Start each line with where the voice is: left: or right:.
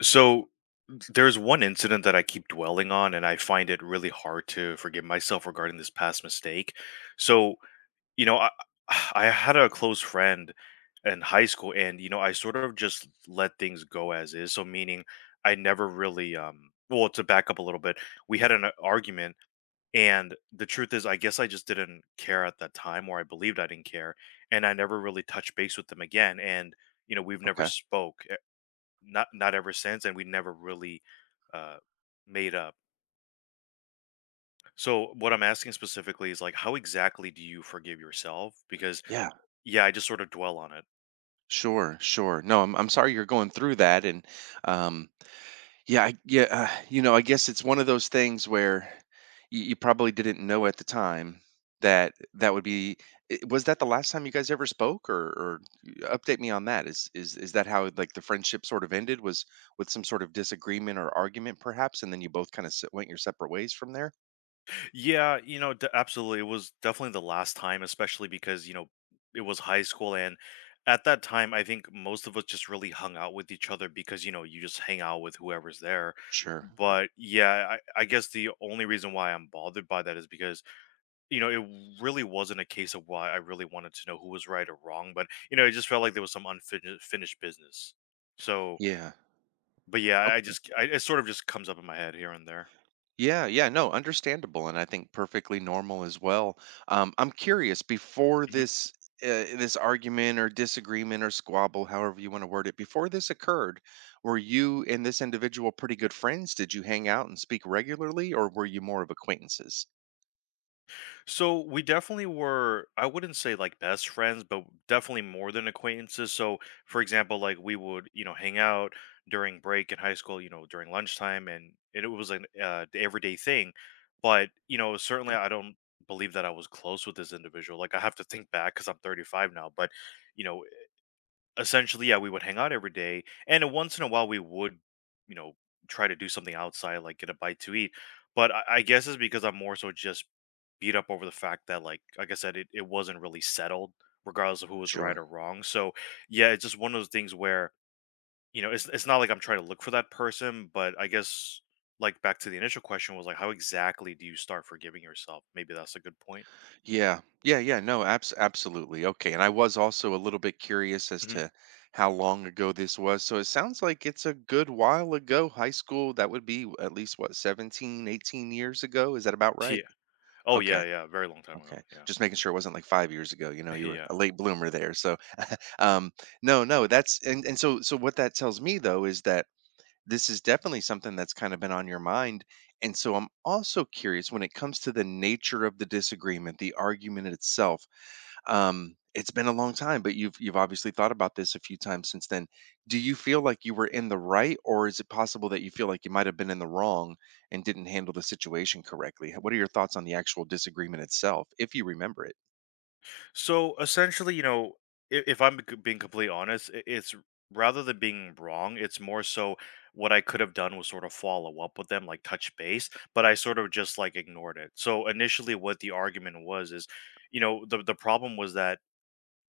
left: So there's one incident that I keep dwelling on, and I find it really hard to forgive myself regarding this past mistake. So, you know, I, I had a close friend in high school, and, I sort of just let things go as is. So, meaning I never really, well, to back up a little bit, we had an argument, and the truth is, I guess I just didn't care at that time, or I believed I didn't care, and I never really touched base with them again. We've never
right: Okay.
left: spoke not ever since, and we never really uh, made up. So what I'm asking specifically is like, how exactly do you forgive yourself?
right: Yeah.
left: I just sort of dwell on it.
right: Sure. Sure. No, I'm sorry you're going through that, and um, yeah, yeah. You know, I guess it's one of those things where you probably didn't know at the time that that would be. Was that the last time you guys ever spoke, or, update me on that? Is that how, like, the friendship sort of ended? Was with some sort of disagreement or argument, perhaps, and then you both kind of went your separate ways from there?
left: Yeah, you know, absolutely. It was definitely the last time, especially because it was high school, and at that time, I think most of us just really hung out with each other because you just hang out with whoever's there.
right: Sure.
left: But yeah, I guess the only reason why I'm bothered by that is because it really wasn't a case of why I really wanted to know who was right or wrong, but it just felt like there was some unfinished finished business. So,
right: Yeah.
left: but yeah, it sort of just comes up in my head here and there.
right: Yeah, yeah, no, understandable, and I think perfectly normal as well. I'm curious, before
left: Mm-hmm.
right: this argument or disagreement or squabble, however you want to word it, before this occurred, were you and this individual pretty good friends? Did you hang out and speak regularly, or were you more of acquaintances?
left: So we definitely were, I wouldn't say like best friends, but definitely more than acquaintances. So, for example, like we would, hang out during break in high school, during lunchtime, and it was an everyday thing. But, certainly I don't believe that I was close with this individual. Like I have to think back because I'm 35 now, but, you know, essentially, yeah, we would hang out every day, and once in a while we would, you know, try to do something outside, like get a bite to eat. But I guess it's because I'm more so just beat up over the fact that, like I said, it wasn't really settled, regardless of who was right
right: Sure.
left: or wrong. So yeah, it's just one of those things where it's not like I'm trying to look for that person, but I guess like back to the initial question was like, how exactly do you start forgiving yourself? Maybe that's a good point.
right: Yeah. Yeah, yeah, no, absolutely. Okay. And I was also a little bit curious as
left: hmm
right: to how long ago this was. So it sounds like it's a good while ago. High school, that would be at least what, 17, 18 years ago? Is that about right?
left: Yeah. Oh yeah,
right: Okay.
left: yeah. Very long time ago.
right: Okay.
left: Yeah.
right: Just making sure it wasn't, like, 5 years ago, you know, you were
left: yeah.
right: a late bloomer there. So, um no, no, that's and so so what that tells me though is that this is definitely something that's kind of been on your mind. And so I'm also curious when it comes to the nature of the disagreement, the argument itself. It's been a long time, but you've obviously thought about this a few times since then. Do you feel like you were in the right, or is it possible that you feel like you might have been in the wrong and didn't handle the situation correctly? What are your thoughts on the actual disagreement itself, if you remember it?
left: So essentially, if I'm being completely honest, it's rather than being wrong, it's more so what I could have done was sort of follow up with them, like touch base, but I sort of just like ignored it. So initially, what the argument was is, the problem was that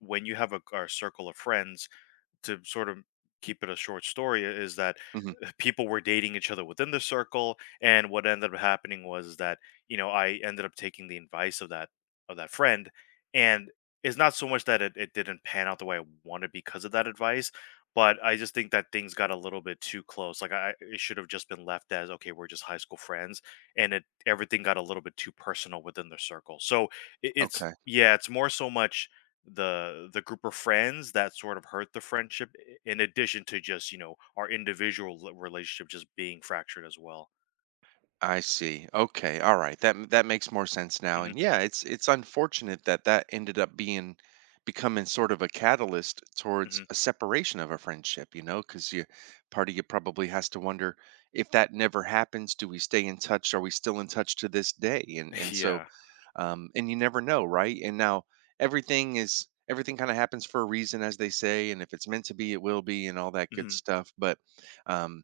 left: when you have a circle of friends to sort of keep it a short story is that
right: Hmm.
left: people were dating each other within the circle, and what ended up happening was that I ended up taking the advice of that friend, and it's not so much that it didn't pan out the way I wanted because of that advice, but I just think that things got a little bit too close, like I it should have just been left as, okay, we're just high school friends, and it everything got a little bit too personal within the circle. So it's
right: Okay.
left: yeah, it's more so much the group of friends that sort of hurt the friendship, in addition to just our individual relationship just being fractured as well.
right: I see. Okay. All right. That makes more sense now.
left: hmm
right: And yeah, it's unfortunate that that ended up being becoming sort of a catalyst towards
left: hmm
right: a separation of a friendship, you know, cuz you part of you probably has to wonder, if that never happens, do we stay in touch? Are we still in touch to this day? And and so,
left: yeah
right: and you never know, right? And now everything kind of happens for a reason, as they say, and if it's meant to be, it will be, and all that good
left: hmm
right: stuff. But um,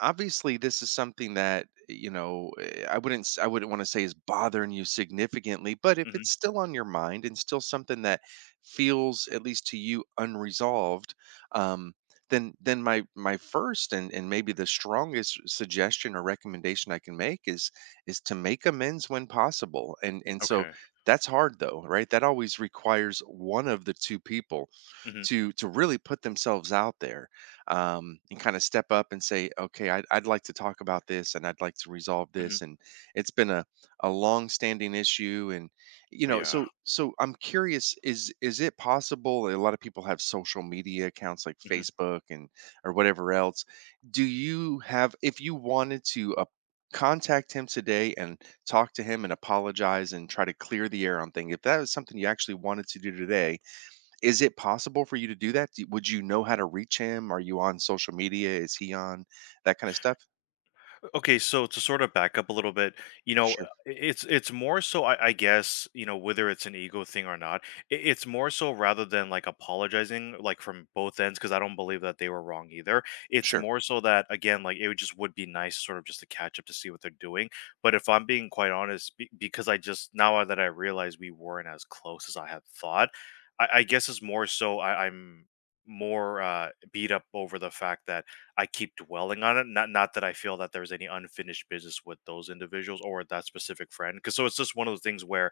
right: obviously, this is something that, you know, I wouldn't s- I wouldn't want to say is bothering you significantly, but if
left: hmm
right: it's still on your mind and still something that feels, at least to you, unresolved. Um, then my first and maybe the strongest suggestion or recommendation I can make is to make amends when possible. And so,
left: okay
right: that's hard though, right? That always requires one of the two people
left: hmm
right: to really put themselves out there, and kind of step up and say, okay, I'd like to talk about this, and I'd like to resolve
left: hmm
right: this. And it's been a long standing issue, and, you know,
left: yeah
right: so I'm curious, is it possible? A lot of people have social media accounts like
left: Mm-hmm.
right: Facebook and or whatever else. Do you have If you wanted to contact him today and talk to him and apologize and try to clear the air on thing, if that was something you actually wanted to do today, is it possible for you to do that? Do would you know how to reach him? Are you on social media? Is he on that kinda stuff?
left: Okay, so to sort of back up a little bit,
right: Sure,
left: it's more so I guess whether it's an ego thing or not. It's more so rather than like apologizing like from both ends, because I don't believe that they were wrong either. It's
right: sure.
left: more so that again, like it would just would be nice sort of just to catch up to see what they're doing. But if I'm being quite honest, because I just now that I realize we weren't as close as I had thought, I guess it's more so I'm more beat up over the fact that I keep dwelling on it. Not that I feel that there's any unfinished business with those individuals or that specific friend. Cause so it's just one of those things where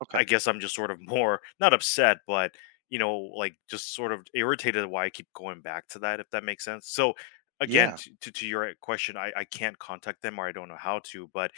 right: Okay.
left: I guess I'm just sort of more not upset, but like just sort of irritated why I keep going back to that, if that makes sense. So again,
right: Yeah.
left: to your question, I can't contact them or I don't know how to, but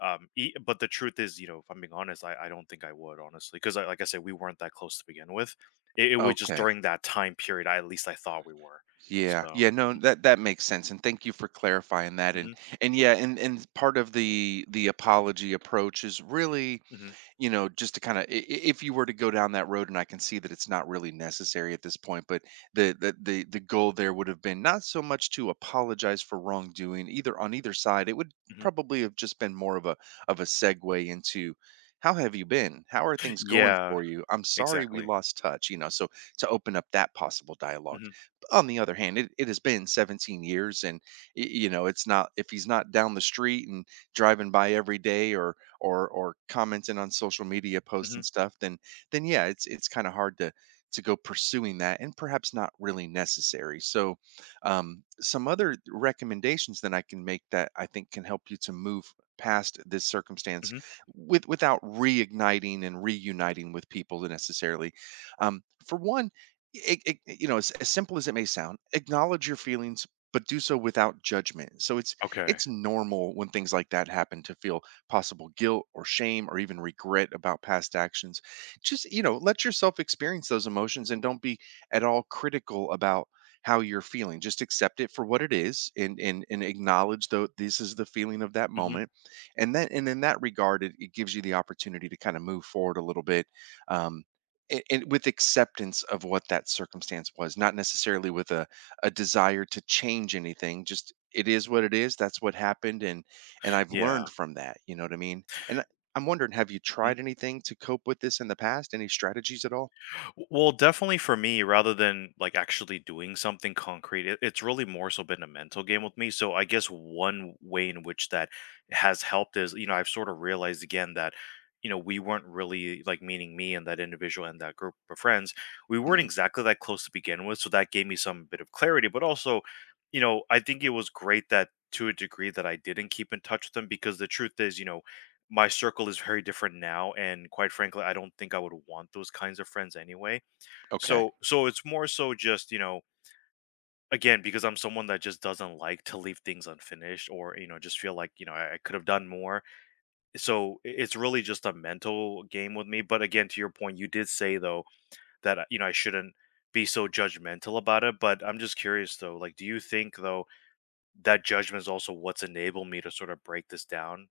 left: but the truth is, if I'm being honest, I don't think I would honestly, because like I said, we weren't that close to begin with. It was just
right: Okay.
left: during that time period I at least I thought we were.
right: Yeah.
left: So
right: Yeah, no, that makes sense, and thank you for clarifying that,
left: mhm.
right: and yeah, and part of the apology approach is really,
left: Mhm,
right: you know, just to kind of, if you were to go down that road, and I can see that it's not really necessary at this point, but the goal there would have been not so much to apologize for wrongdoing either on either side. It would
left: mhm.
right: probably have just been more of a segue into, how have you been? How are things going
left: Yeah,
right: for you? I'm sorry we
left: exactly.
right: lost touch, you know. So, to open up that possible dialogue.
left: Mhm,
right: On the other hand, it has been 17 years, and you know, it's not, if he's not down the street and driving by every day or or commenting on social media posts
left: mhm,
right: and stuff, then yeah, it's kind of hard to go pursuing that and perhaps not really necessary. So, some other recommendations that I can make that I think can help you to move past this circumstance,
left: mhm.
right: without reigniting and reuniting with people necessarily. For one, you know, as simple as it may sound, acknowledge your feelings, but do so without judgment. So it's
left: Okay.
right: it's normal when things like that happen to feel possible guilt or shame or even regret about past actions. Just, you know, let yourself experience those emotions, and don't be at all critical about how you're feeling. Just accept it for what it is, and acknowledge though this is the feeling of that
left: Mhm.
right: moment. And in that regard, it gives you the opportunity to kind of move forward a little bit. Um, and with acceptance of what that circumstance was, not necessarily with a desire to change anything. Just it is what it is. That's what happened, and I've
left: Yeah.
right: learned from that, you know what I mean? And I'm wondering, have you
left: Mhm.
right: tried anything to cope with this in the past? Any strategies at all?
left: Well, definitely for me, rather than like actually doing something concrete, it's really more so been a mental game with me. So I guess one way in which that has helped is, I've sort of realized again that, we weren't really like meaning me and that individual and that group of friends, we weren't
right: Hmm.
left: exactly that close to begin with. So that gave me some bit of clarity. But also, I think it was great that to a degree that I didn't keep in touch with them, because the truth is, my circle is very different now. And quite frankly, I don't think I would want those kinds of friends anyway.
right: Okay,
left: So it's more so just, again, because I'm someone that just doesn't like to leave things unfinished, or, just feel like, I could have done more. So it's really just a mental game with me. But again, to your point, you did say though that, I shouldn't be so judgmental about it. But I'm just curious though, like, do you think though that judgment is also what's enabled me to sort of break this down?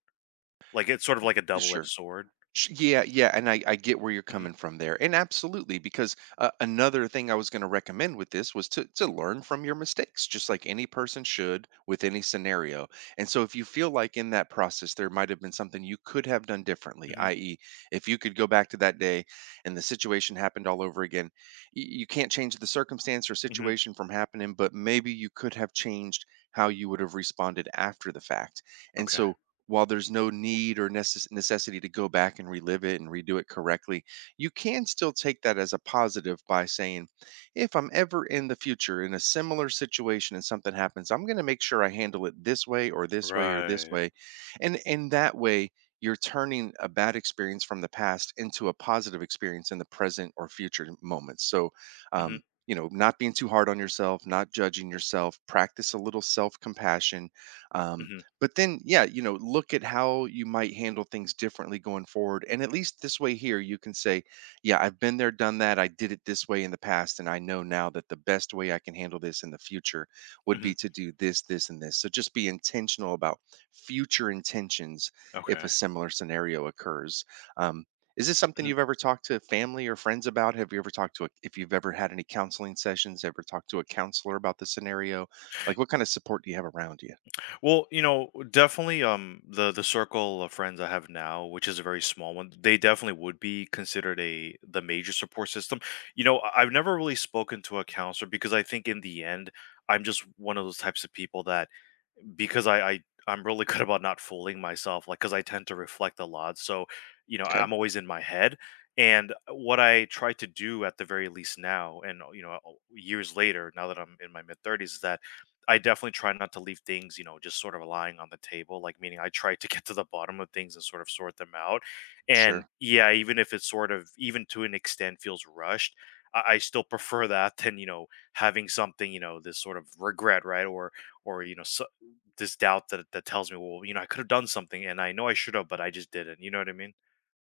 left: Like it's sort of like a double edged
right: sure.
left: sword.
right: Yeah, yeah, and I get where you're
left: hmm
right: coming from there, and absolutely, because another thing I was going to recommend with this was to learn from your mistakes, just like any person should with any scenario. And so, if you feel like in that process there might have been something you could have done differently,
left: hmm
right: i.e., if you could go back to that day and the situation happened all over again, you can't change the circumstance or
left: hmm
right: situation from happening, but maybe you could have changed how you would have responded after the fact. And
left: Okay.
right: so, while there's no need or necessity to go back and relive it and redo it correctly, you can still take that as a positive by saying, "If I'm ever in the future in a similar situation and something happens, I'm gonna make sure I handle it this way or this way or this
left: Right.
right: way." And in that way, you're turning a bad experience from the past into a positive experience in the present or future moments. So,
left: hmm
right: um, you know, not being too hard on yourself, not judging yourself, practice a little self-compassion, um,
left: hmm
right: but then, yeah, you know, look at how you might handle things differently going forward, and at least this way here you can say, yeah, I've been there, done that, I did it this way in the past, and I know now that the best way I can handle this in the future would be
left: hmm
right: to do this, this, and this. So just be intentional about future intentions if
left: Okay.
right: a similar scenario occurs. um, is this something
left: Mm-hmm.
right: you've ever talked to family or friends about? Have you ever talked to if you've ever had any counseling sessions, ever talked to a counselor about the scenario? Like, what kind of support do you have around you?
left: Well, definitely the circle of friends I have now, which is a very small one, they definitely would be considered a the major support system. I've never really spoken to a counselor, because I think in the end I'm just one of those types of people that because I'm really good about not fooling myself, like because I tend to reflect a lot. So,
right: Okay,
left: I'm always in my head. And what I try to do at the very least now, and years later, now that I'm in my mid 30s, is that I definitely try not to leave things, just sort of lying on the table. Like meaning, I try to get to the bottom of things and sort of sort them out. And
right: sure.
left: yeah, even if it's sort of, even to an extent, feels rushed. I still prefer that than having something this sort of regret, right, or you know s this doubt that that tells me, well, I could have done something, and I know I should have, but I just didn't. You know what I mean?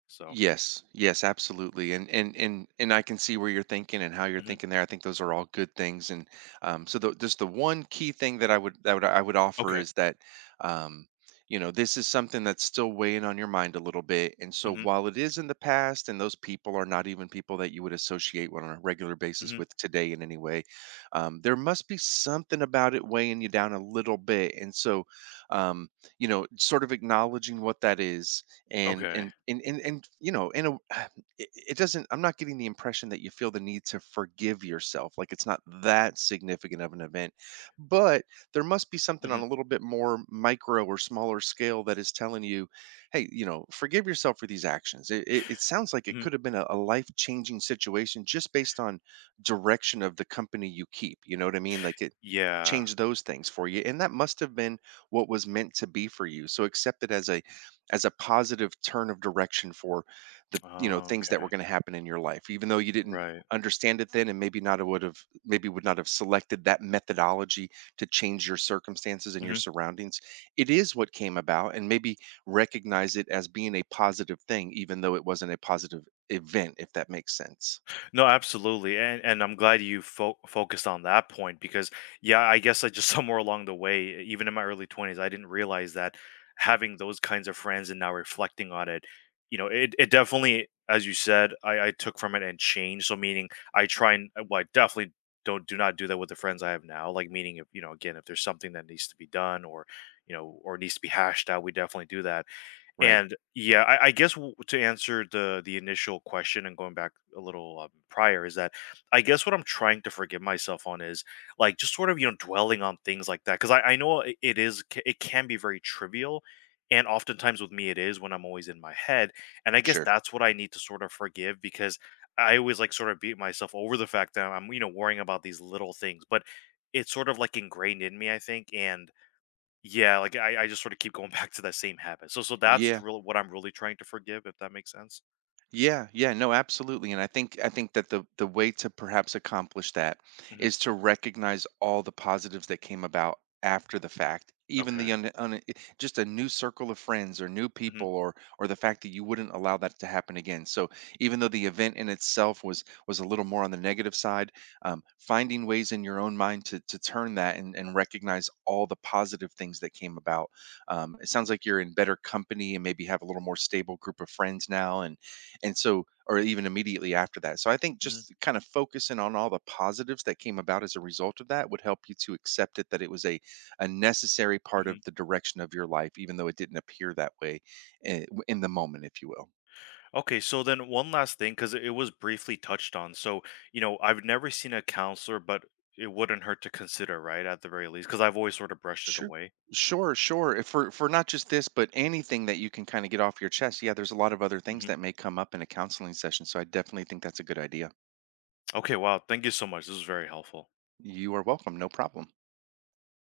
left: So,
right: Yes, yes, absolutely, and I can see where you're thinking and how you're
left: hmm
right: thinking there. I think those are all good things, and so, just the one key thing that I would offer
left: okay,
right: is that, um, you know, this is something that's still weighing on your mind a little bit, and so
left: hmm
right: while it is in the past, and those people are not even people that you would associate on a regular basis
left: hmm
right: with today in any way, there must be something about it weighing you down a little bit, and so, um, you know, sort of acknowledging what that is, and
left: okay,
right: and and and, and you know in a it doesn't, I'm not getting the impression that you feel the need to forgive yourself, like, it's not that significant of an event, but there must be something on
left: hmm
right: a little bit more micro or smaller scale that is telling you, hey, you know, forgive yourself for these actions. It sounds like it
left: hmm
right: could have been a life-changing situation, just based on direction of the company you keep, you know what I mean? Like, it
left: yeah,
right: changed those things for you, and that must have been what was meant to be for you, so accept it as a positive turn of direction for the, you know,
left: oh,
right: things that
left: okay,
right: were going to happen in your life, even though you didn't
left: right.
right: understand it then, and maybe would not have selected that methodology to change your circumstances and your
left: hmm
right: surroundings. It is what came about, and maybe recognize it as being a positive thing, even though it wasn't a positive event, if that makes sense.
left: No, absolutely. And I'm glad you focused on that point, because yeah, I guess I just somewhere along the way, even in my early 20s, I didn't realize that having those kinds of friends and now reflecting on it, it definitely, as you said, I took from it and changed. So meaning I try and well, I definitely don't do not do that with the friends I have now. Like meaning if again, if there's something that needs to be done, or or needs to be hashed out, we definitely do that.
right: Right.
left: And yeah, I guess to answer the initial question and going back a little prior is that I guess what I'm trying to forgive myself on is like just sort of dwelling on things like that, because I know it is it can be very trivial, and oftentimes with me it is when I'm always in my head, and I guess
right: Sure.
left: that's what I need to sort of forgive, because I always like sort of beat myself over the fact that I'm worrying about these little things, but it's sort of like ingrained in me I think, and yeah, like, I just sort of keep going back to that same habit. So that's
right: Yeah.
left: really what I'm really trying to forgive, if that makes sense?
right: Yeah, yeah, no, absolutely. And I think that the way to perhaps accomplish that
left: Mhm.
right: is to recognize all the positives that came about after the fact, even
left: Okay.
right: the just a new circle of friends or new people,
left: Mhm.
right: or the fact that you wouldn't allow that to happen again. So even though the event in itself was a little more on the negative side, finding ways in your own mind to turn that, and recognize all the positive things that came about. It sounds like you're in better company and maybe have a little more stable group of friends now, and or even immediately after that, so I think
left: Mhm.
right: just kind of focusing on all the positives that came about as a result of that would help you to accept it, that it was a necessary part
left: Mhm.
right: of the direction of your life, even though it didn't appear that way, in the moment, if you will.
left: Okay, so then one last thing, because it was briefly touched on. So, I've never seen a counselor, but it wouldn't hurt to consider, right, at the very least, because 'cause I've always sort of brushed it
right: Sure,
left: away.
right: sure, sure. If, for not just this but anything that you can kind of get off your chest, yeah, there's a lot of other things
left: Mhm.
right: that may come up in a counseling session, so I definitely think that's a good idea.
left: Okay, wow, thank you so much. This was very helpful.
right: You are welcome, no problem.